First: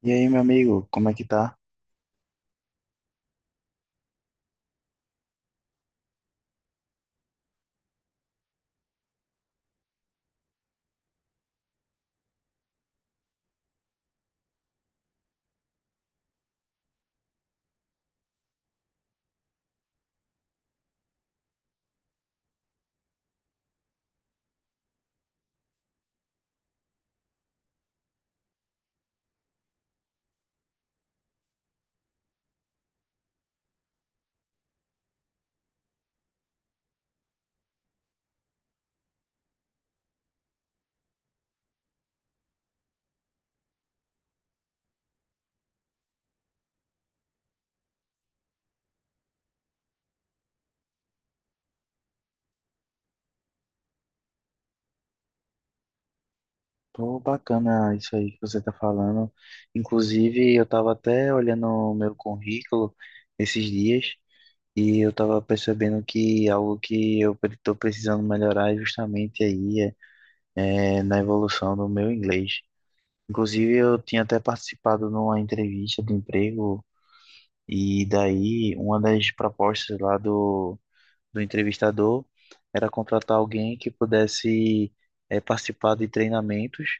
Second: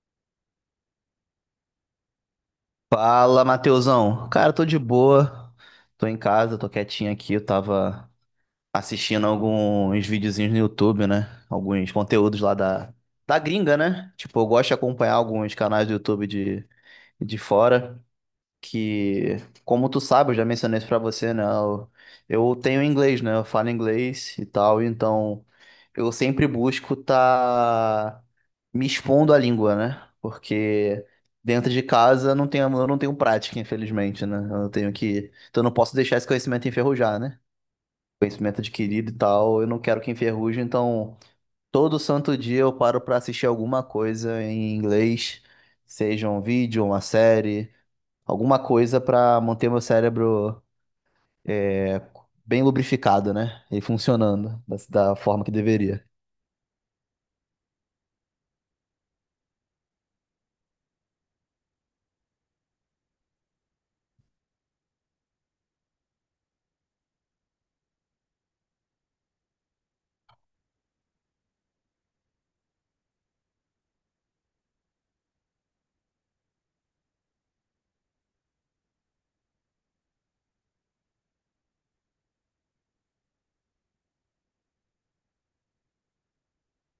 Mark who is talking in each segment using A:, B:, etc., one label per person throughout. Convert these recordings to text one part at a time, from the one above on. A: E aí, meu amigo, como é que tá?
B: Fala, Matheusão. Cara, tô de boa. Tô em casa, tô quietinho aqui. Eu tava assistindo alguns videozinhos no YouTube, né? Alguns conteúdos lá da gringa, né? Tipo, eu gosto de acompanhar alguns canais do YouTube de fora que, como tu sabe, eu já mencionei isso pra você, né? Eu tenho inglês, né? Eu falo inglês e tal, então eu sempre busco tá me expondo à língua, né? Porque dentro de casa não tenho, eu não tenho prática, infelizmente, né? Então eu não posso deixar esse conhecimento enferrujar, né? Conhecimento adquirido e tal, eu não quero que enferruje, então todo santo dia eu paro pra assistir alguma coisa em inglês, seja um vídeo, uma série, alguma coisa para manter meu cérebro é, bem lubrificado, né? E funcionando da forma que deveria.
A: Tô bacana isso aí que você tá falando. Inclusive, eu tava até olhando o meu currículo esses dias e eu tava percebendo que algo que tô precisando melhorar é justamente aí é na evolução do meu inglês. Inclusive, eu tinha até participado numa entrevista de emprego e daí uma das propostas lá do entrevistador era contratar alguém que pudesse participar de treinamentos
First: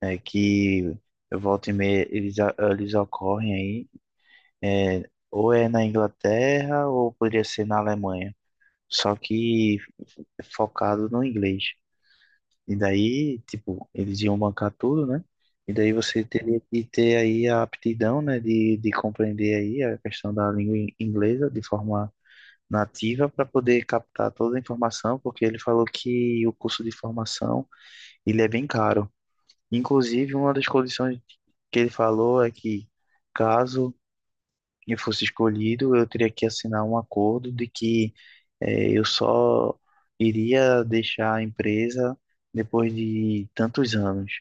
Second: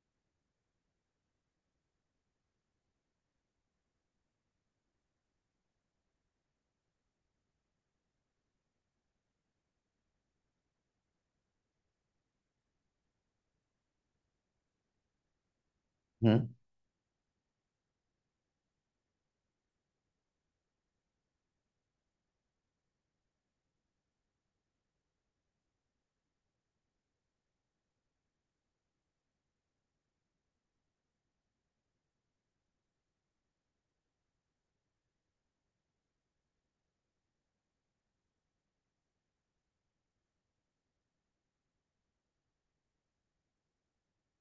A: que volta e meia eles ocorrem aí, é, ou é na Inglaterra ou poderia ser na Alemanha, só que focado no inglês. E daí, tipo, eles iam bancar tudo, né? E daí você
B: Hum.
A: teria que ter aí a aptidão, né, de compreender aí a questão da inglesa de forma nativa para poder captar toda a informação, porque ele falou que o curso de formação, ele é bem caro. Inclusive, uma das condições que ele falou é que, caso eu fosse escolhido, eu teria que assinar um acordo de que eu só iria deixar a empresa depois de tantos anos.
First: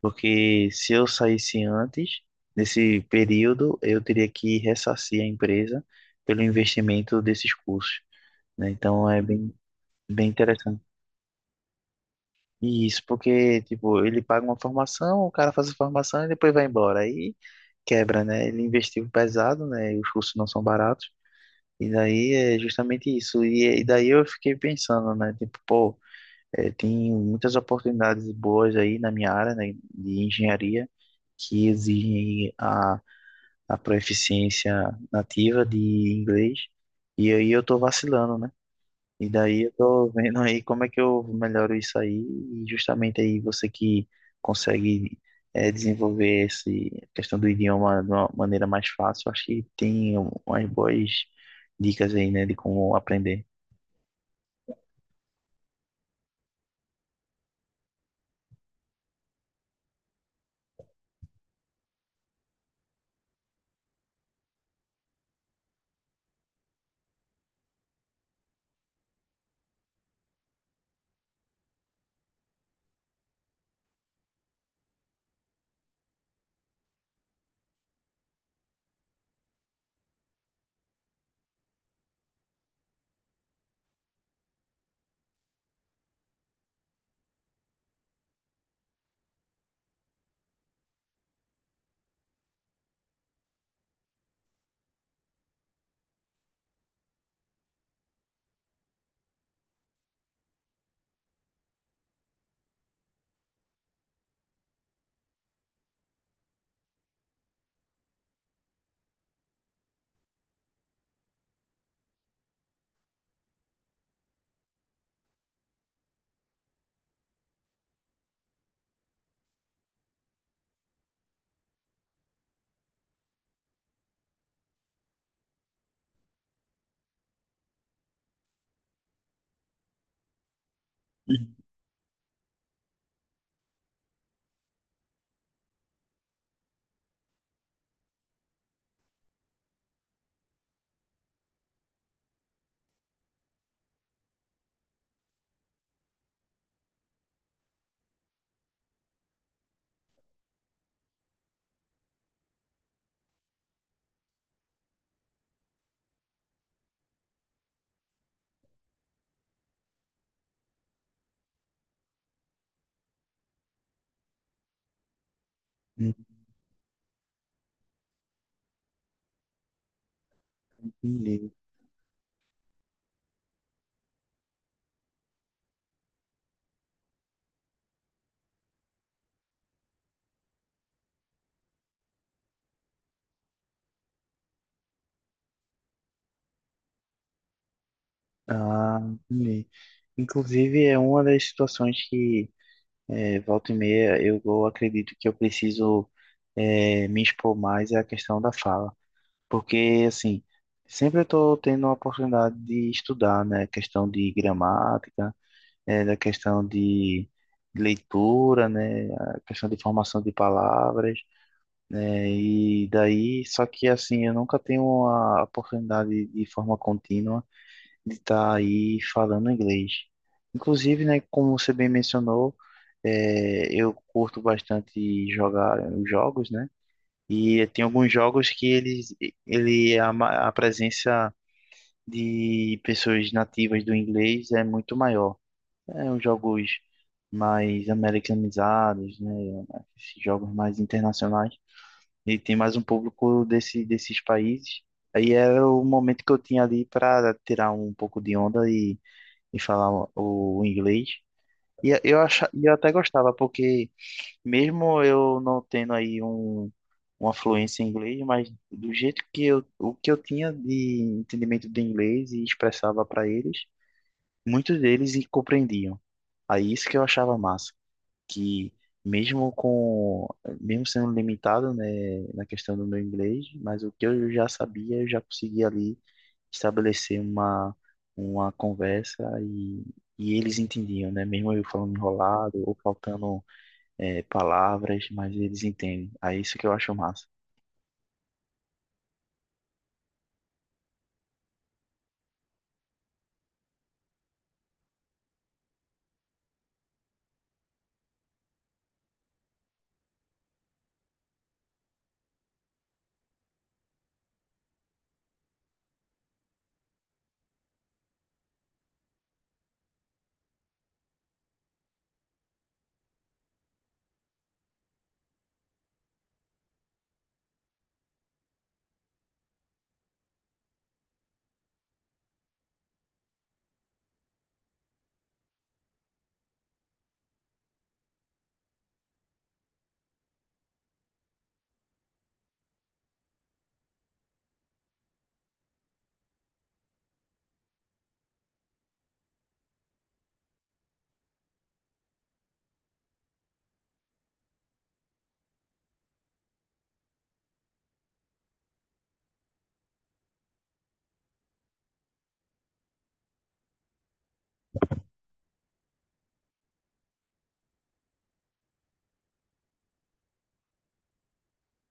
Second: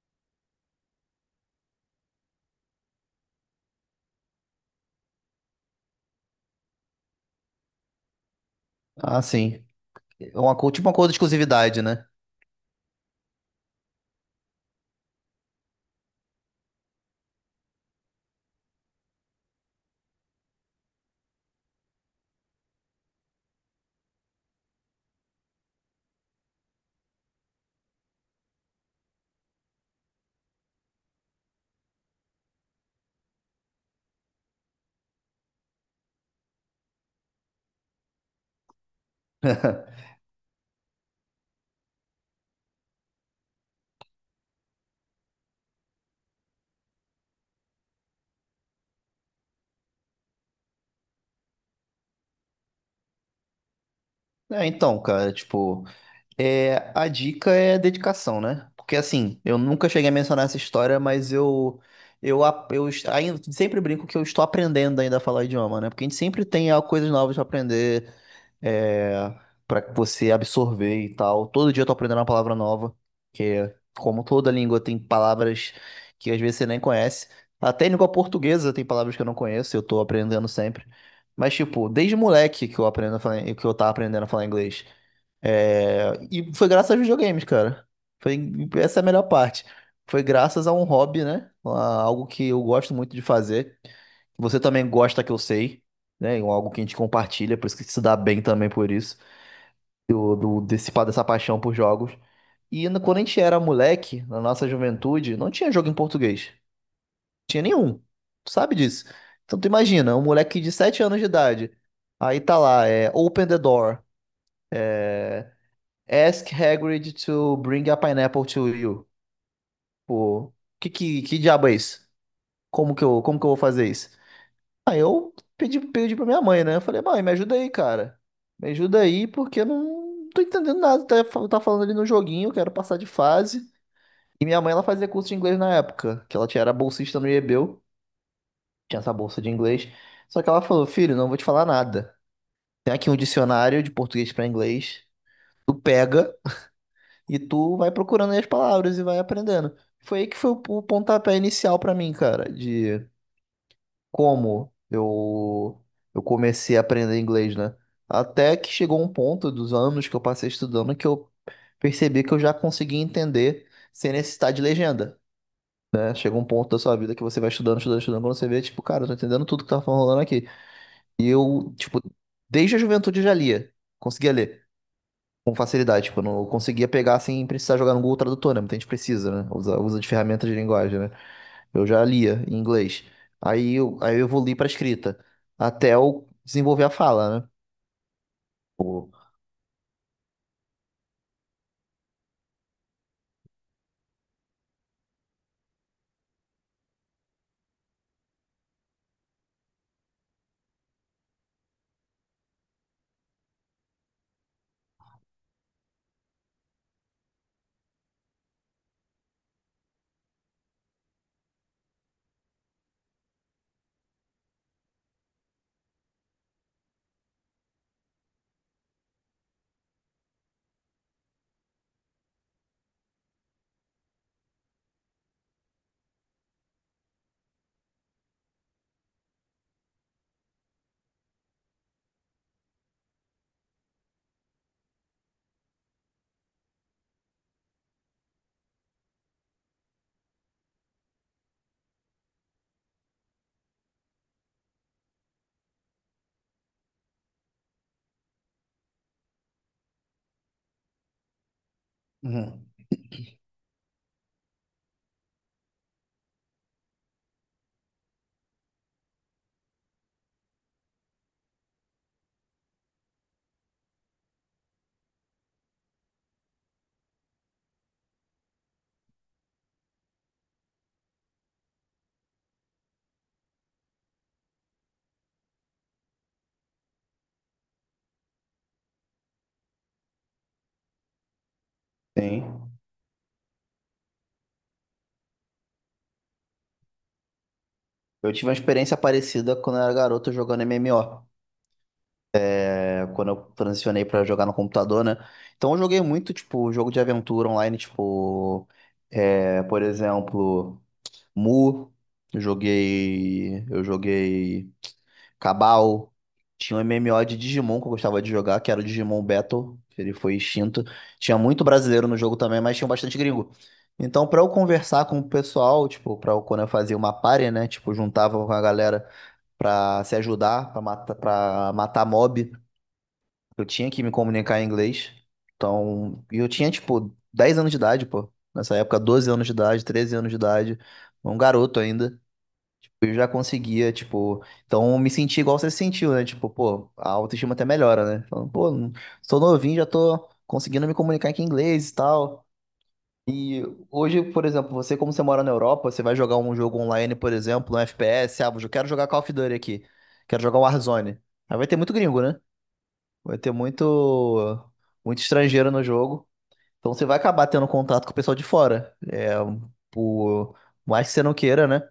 A: Porque se eu saísse antes desse período, eu teria que ressarcir a empresa pelo investimento desses custos, né? Então,
B: Ah, sim.
A: bem
B: É uma,
A: interessante.
B: tipo uma coisa de exclusividade, né?
A: Isso, porque, tipo, ele paga uma formação, o cara faz a formação e depois vai embora. Aí quebra, né? Ele investiu pesado, né? E os cursos não são baratos. E daí é justamente isso. E daí eu fiquei pensando, né? Tipo, pô, é, tem muitas oportunidades boas aí na minha área, né? De engenharia, que exigem a proficiência nativa de inglês. E aí eu tô vacilando, né? E daí eu tô vendo aí como é que eu melhoro isso aí, e justamente aí você que consegue desenvolver essa questão do idioma de uma maneira mais fácil, acho que tem umas boas dicas aí, né, de como aprender.
B: É, então, cara, tipo, a dica é dedicação, né? Porque assim, eu nunca cheguei a mencionar essa história, mas eu, a- eu est- ainda sempre brinco que eu estou aprendendo ainda a falar idioma, né? Porque a gente sempre tem coisas novas pra aprender, é, para você absorver e tal. Todo dia eu tô aprendendo uma palavra nova, que é, como toda língua tem palavras que às vezes você nem conhece. Até em língua portuguesa tem palavras que eu não conheço, eu tô aprendendo sempre. Mas tipo, desde moleque que eu aprendo a falar, que eu tava aprendendo a falar inglês. É, e foi graças aos videogames, cara. Foi essa é a melhor parte. Foi graças a um hobby, né? Algo que eu gosto muito de fazer. Você também gosta, que eu sei, né? É algo que a gente compartilha, por isso que se dá bem também, por isso, dessa paixão por jogos. Quando a gente era moleque, na nossa juventude, não tinha jogo em português. Não tinha nenhum. Tu sabe disso. Então tu imagina, um moleque de 7 anos de idade. Aí tá lá, Open the door. Ask Hagrid to bring a pineapple to you. Pô, que diabo é isso? Como que eu vou fazer isso? Aí eu pedi pra minha mãe, né? Eu falei, mãe, me ajuda aí, cara. Me ajuda aí, porque eu não tô entendendo nada. Tá, tá falando ali no joguinho, eu quero passar de fase. E minha mãe, ela fazia curso de inglês na época, que ela tinha, era bolsista no IEBEU, tinha essa bolsa de inglês. Só que ela falou, filho, não vou te falar nada. Tem aqui um dicionário de português pra inglês. Tu pega e tu vai procurando aí as palavras e vai aprendendo. Foi aí que foi o pontapé inicial pra mim, cara, de como eu comecei a aprender inglês, né? Até que chegou um ponto dos anos que eu passei estudando que eu percebi que eu já conseguia entender sem necessitar de legenda,
A: Uhum.
B: né? Chega um ponto da sua vida que você vai estudando, estudando, estudando, quando você vê, tipo, cara, eu tô entendendo tudo que tá falando aqui. E
A: Entendi.
B: eu, tipo, desde a juventude eu já lia, conseguia ler com facilidade. Tipo, eu não conseguia pegar sem precisar jogar no Google Tradutor, né? Muita gente precisa, né? Usa de ferramentas de linguagem, né? Eu já lia em inglês. Aí eu evoluí para escrita, até eu desenvolver a fala, né?
A: Ah,
B: Pô.
A: entendi. Inclusive, é uma das situações que volta e meia eu acredito que eu preciso me expor mais é a questão da fala. Porque, assim, sempre eu estou tendo a oportunidade de estudar, né? Questão de gramática, da questão de leitura, né? A questão de formação de palavras, né? E daí, só que, assim, eu nunca tenho a oportunidade de forma contínua de estar aí falando inglês. Inclusive, né? Como você bem mencionou, eu curto bastante jogar né, jogos, né? E tem alguns jogos que eles, ele, a, ma- a presença de pessoas nativas do inglês é muito maior. É uns jogos mais americanizados, né? Esses jogos mais internacionais. E tem mais um público desses países. Aí era o momento que eu tinha ali para tirar um pouco de onda e falar o inglês. E
B: Uhum.
A: eu até gostava, porque mesmo eu não tendo aí uma fluência em inglês, mas do jeito que o que eu tinha de entendimento de inglês e expressava para eles, muitos deles e compreendiam. Aí isso que eu achava massa, que mesmo com, mesmo sendo limitado, né, na questão do meu inglês, mas o que eu já sabia, eu já conseguia ali estabelecer uma conversa e eles entendiam, né, mesmo eu falando enrolado
B: Sim.
A: ou faltando palavras, mas eles entendem. Aí isso que eu acho massa.
B: Eu tive uma experiência parecida quando eu era garoto jogando MMO, quando eu transicionei pra jogar no computador, né? Então eu joguei muito, tipo, jogo de aventura online, tipo, por exemplo. Mu, eu joguei Cabal. Tinha um MMO de Digimon que eu gostava de jogar, que era o Digimon Battle, que ele foi extinto. Tinha muito brasileiro no jogo também, mas tinha bastante gringo. Então, pra eu conversar com o pessoal, tipo, pra eu, quando eu fazia uma party, né, tipo, juntava com a galera pra se ajudar, pra matar mob, eu tinha que me comunicar em inglês. Então, e eu tinha, tipo, 10 anos de idade, pô. Nessa época, 12 anos de idade, 13 anos de idade, um garoto ainda, eu já conseguia, tipo, então eu me senti igual você se sentiu, né? Tipo, pô, a autoestima até melhora, né? Falando, pô, sou novinho, já tô conseguindo me comunicar aqui em inglês e tal. E hoje, por exemplo, você, como você mora na Europa, você vai jogar um jogo online, por exemplo, um FPS, ah, eu quero jogar Call of Duty aqui, quero jogar Warzone. Aí vai ter muito gringo, né? Vai ter muito, muito estrangeiro no jogo. Então você vai acabar tendo contato com o pessoal de fora. É, por mais que você não queira, né?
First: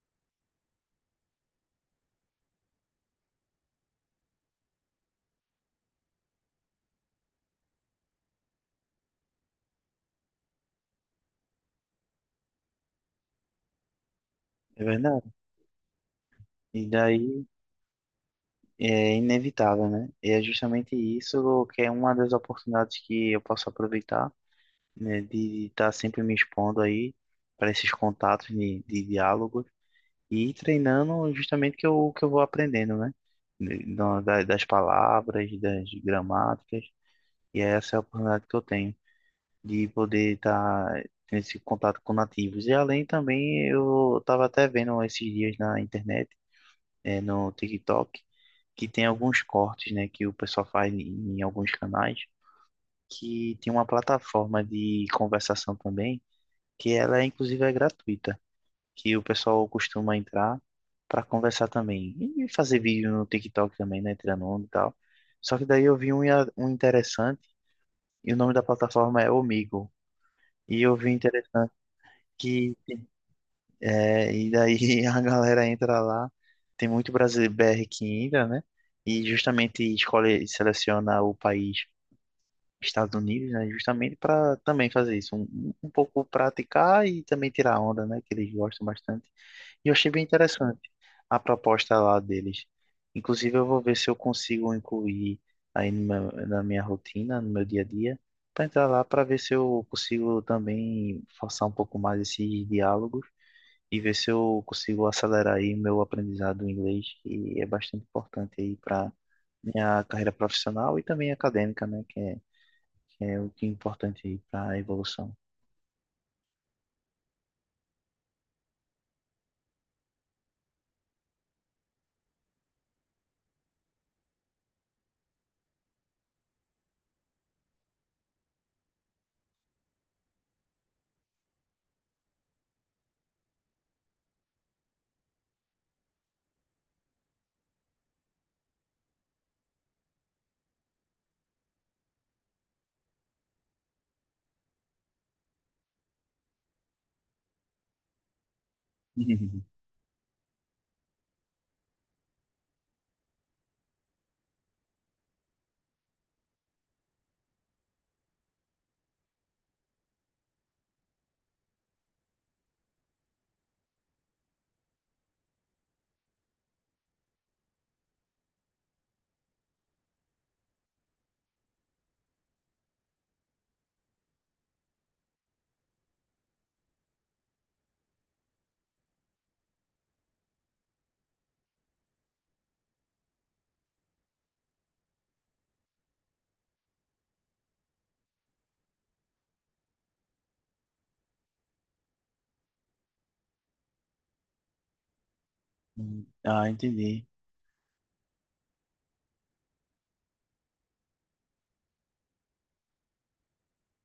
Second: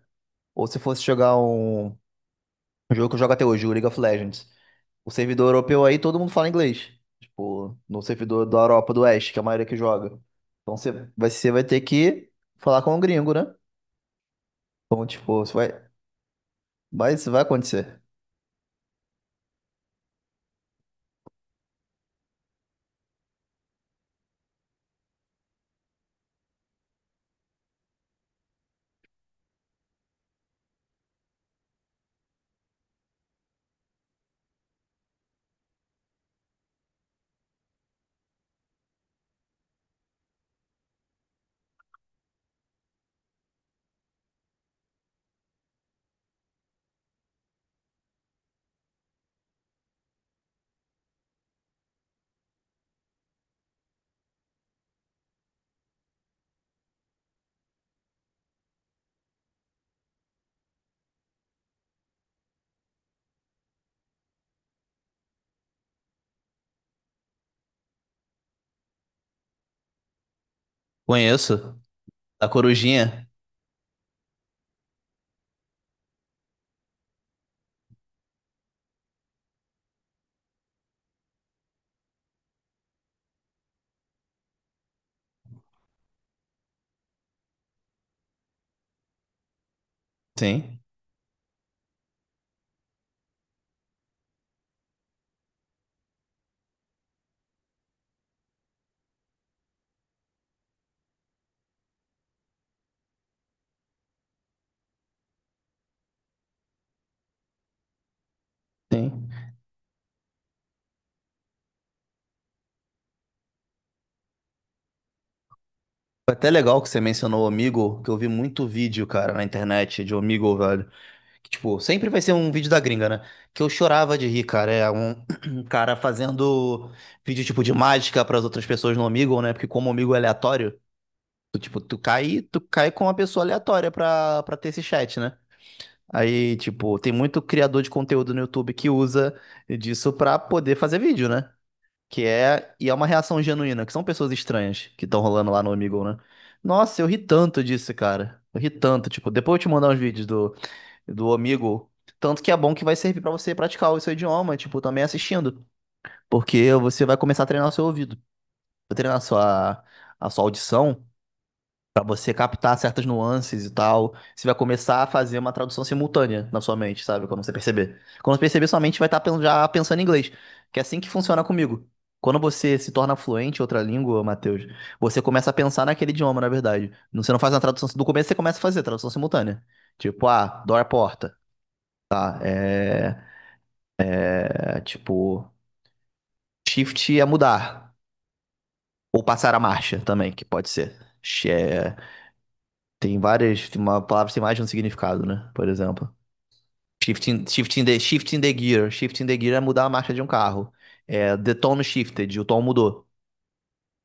B: Ou se fosse jogar um. O jogo que eu jogo até hoje, o League of Legends. O servidor europeu aí, todo mundo fala inglês. Tipo, no servidor da Europa do Oeste, que é a maioria que joga. Então você vai ter que falar com o gringo, né?
A: É
B: Então,
A: verdade.
B: tipo, isso vai,
A: E
B: vai, isso vai
A: daí
B: acontecer.
A: é inevitável, né? E é justamente isso que é uma das oportunidades que eu posso aproveitar, né? De estar sempre me expondo aí para esses contatos de diálogo e ir treinando justamente o que eu vou aprendendo, né? Das palavras, das gramáticas, e essa é a oportunidade que eu tenho de poder estar nesse contato com nativos. E além também, eu estava até vendo esses dias na internet, no TikTok, que tem alguns cortes, né, que o pessoal faz em, em alguns canais, que tem uma plataforma de conversação também, que ela inclusive é gratuita, que o pessoal costuma entrar para conversar também e fazer vídeo no TikTok também, né, tirando onda e tal. Só que daí eu vi um interessante e o nome da plataforma é Omigo. E eu vi interessante
B: Conheço. A
A: que
B: Corujinha.
A: é, e daí a galera entra lá, tem muito brasileiro BR que entra, né? E justamente escolhe, seleciona o país Estados Unidos, né? Justamente para também fazer isso, um pouco praticar e também tirar onda, né? Que eles gostam bastante. E eu achei bem interessante
B: Sim,
A: a proposta lá deles. Inclusive, eu vou ver se eu consigo incluir aí no meu- na minha rotina, no meu dia a dia, para entrar lá para ver se eu consigo também forçar um pouco mais esses diálogos e ver se eu consigo acelerar aí meu aprendizado em inglês, que é bastante importante aí para
B: sim.
A: minha carreira profissional e também acadêmica, né? Que é o que é importante aí para a evolução.
B: Foi até legal que você mencionou o Omegle, que eu vi muito vídeo, cara, na internet de Omegle, velho. Tipo, sempre vai ser um vídeo da gringa, né? Que eu chorava de rir, cara. É um, um cara fazendo vídeo tipo de mágica para as outras pessoas no Omegle, né? Porque como o Omegle é aleatório, tu, tipo, tu cai com uma pessoa aleatória pra, pra ter esse chat, né? Aí, tipo, tem muito criador de conteúdo no YouTube que usa disso pra poder fazer vídeo, né? Que é, e é uma reação genuína, que são pessoas estranhas que estão rolando lá no Omegle, né? Nossa, eu ri tanto disso, cara. Eu ri tanto, tipo, depois eu te mandar uns vídeos do amigo. Tanto que é bom que vai servir pra você praticar o seu idioma, tipo, também assistindo. Porque você vai começar a treinar o seu ouvido, vai treinar a sua audição, pra você captar certas nuances e tal. Você vai começar a fazer uma tradução simultânea na sua mente, sabe? Quando você perceber. Quando você perceber, sua mente vai estar já pensando em inglês. Que é assim que funciona comigo. Quando você se torna fluente em outra língua, Matheus, você começa a pensar naquele idioma, na verdade. Você não faz uma tradução. Do começo você começa a fazer tradução simultânea. Tipo, ah, dor à porta. É tipo, shift é mudar. Ou passar a marcha também, que pode ser. é, Tem várias. Uma palavra tem mais de um significado, né? Por exemplo.
A: Ah, entendi,
B: Shifting the gear. Shifting the gear é mudar a marcha de um carro. É, the tone shifted, o tom mudou.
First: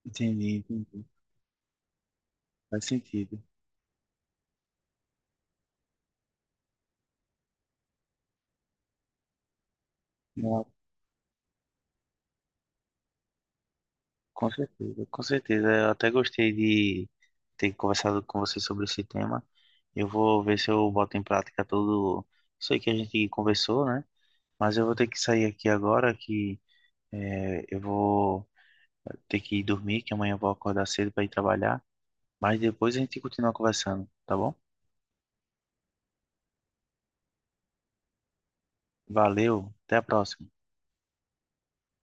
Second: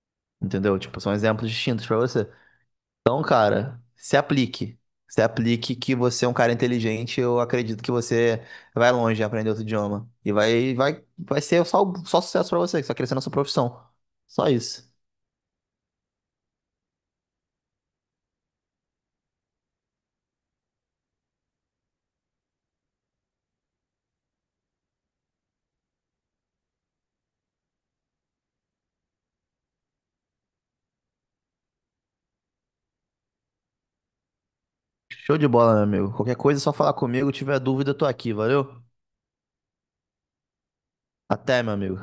A: entendi,
B: Entendeu? Tipo,
A: entendi.
B: são exemplos distintos pra você.
A: Faz
B: Então,
A: sentido.
B: cara, se aplique. Se aplique, que você é um cara inteligente, eu acredito que você vai longe em aprender outro idioma. E
A: Não,
B: vai ser só sucesso pra você, que você vai crescer na sua profissão. Só
A: com
B: isso.
A: certeza, com certeza. Eu até gostei de ter conversado com você sobre esse tema. Eu vou ver se eu boto em prática tudo isso aí que a gente conversou, né? Mas eu vou ter que sair aqui agora, que eu vou ter que ir dormir, que amanhã eu vou acordar cedo para ir trabalhar. Mas depois a gente continua conversando, tá bom?
B: Show de bola, meu amigo. Qualquer coisa é só falar comigo. Tiver dúvida, eu tô aqui, valeu?
A: Valeu, até a próxima.
B: Até, meu amigo.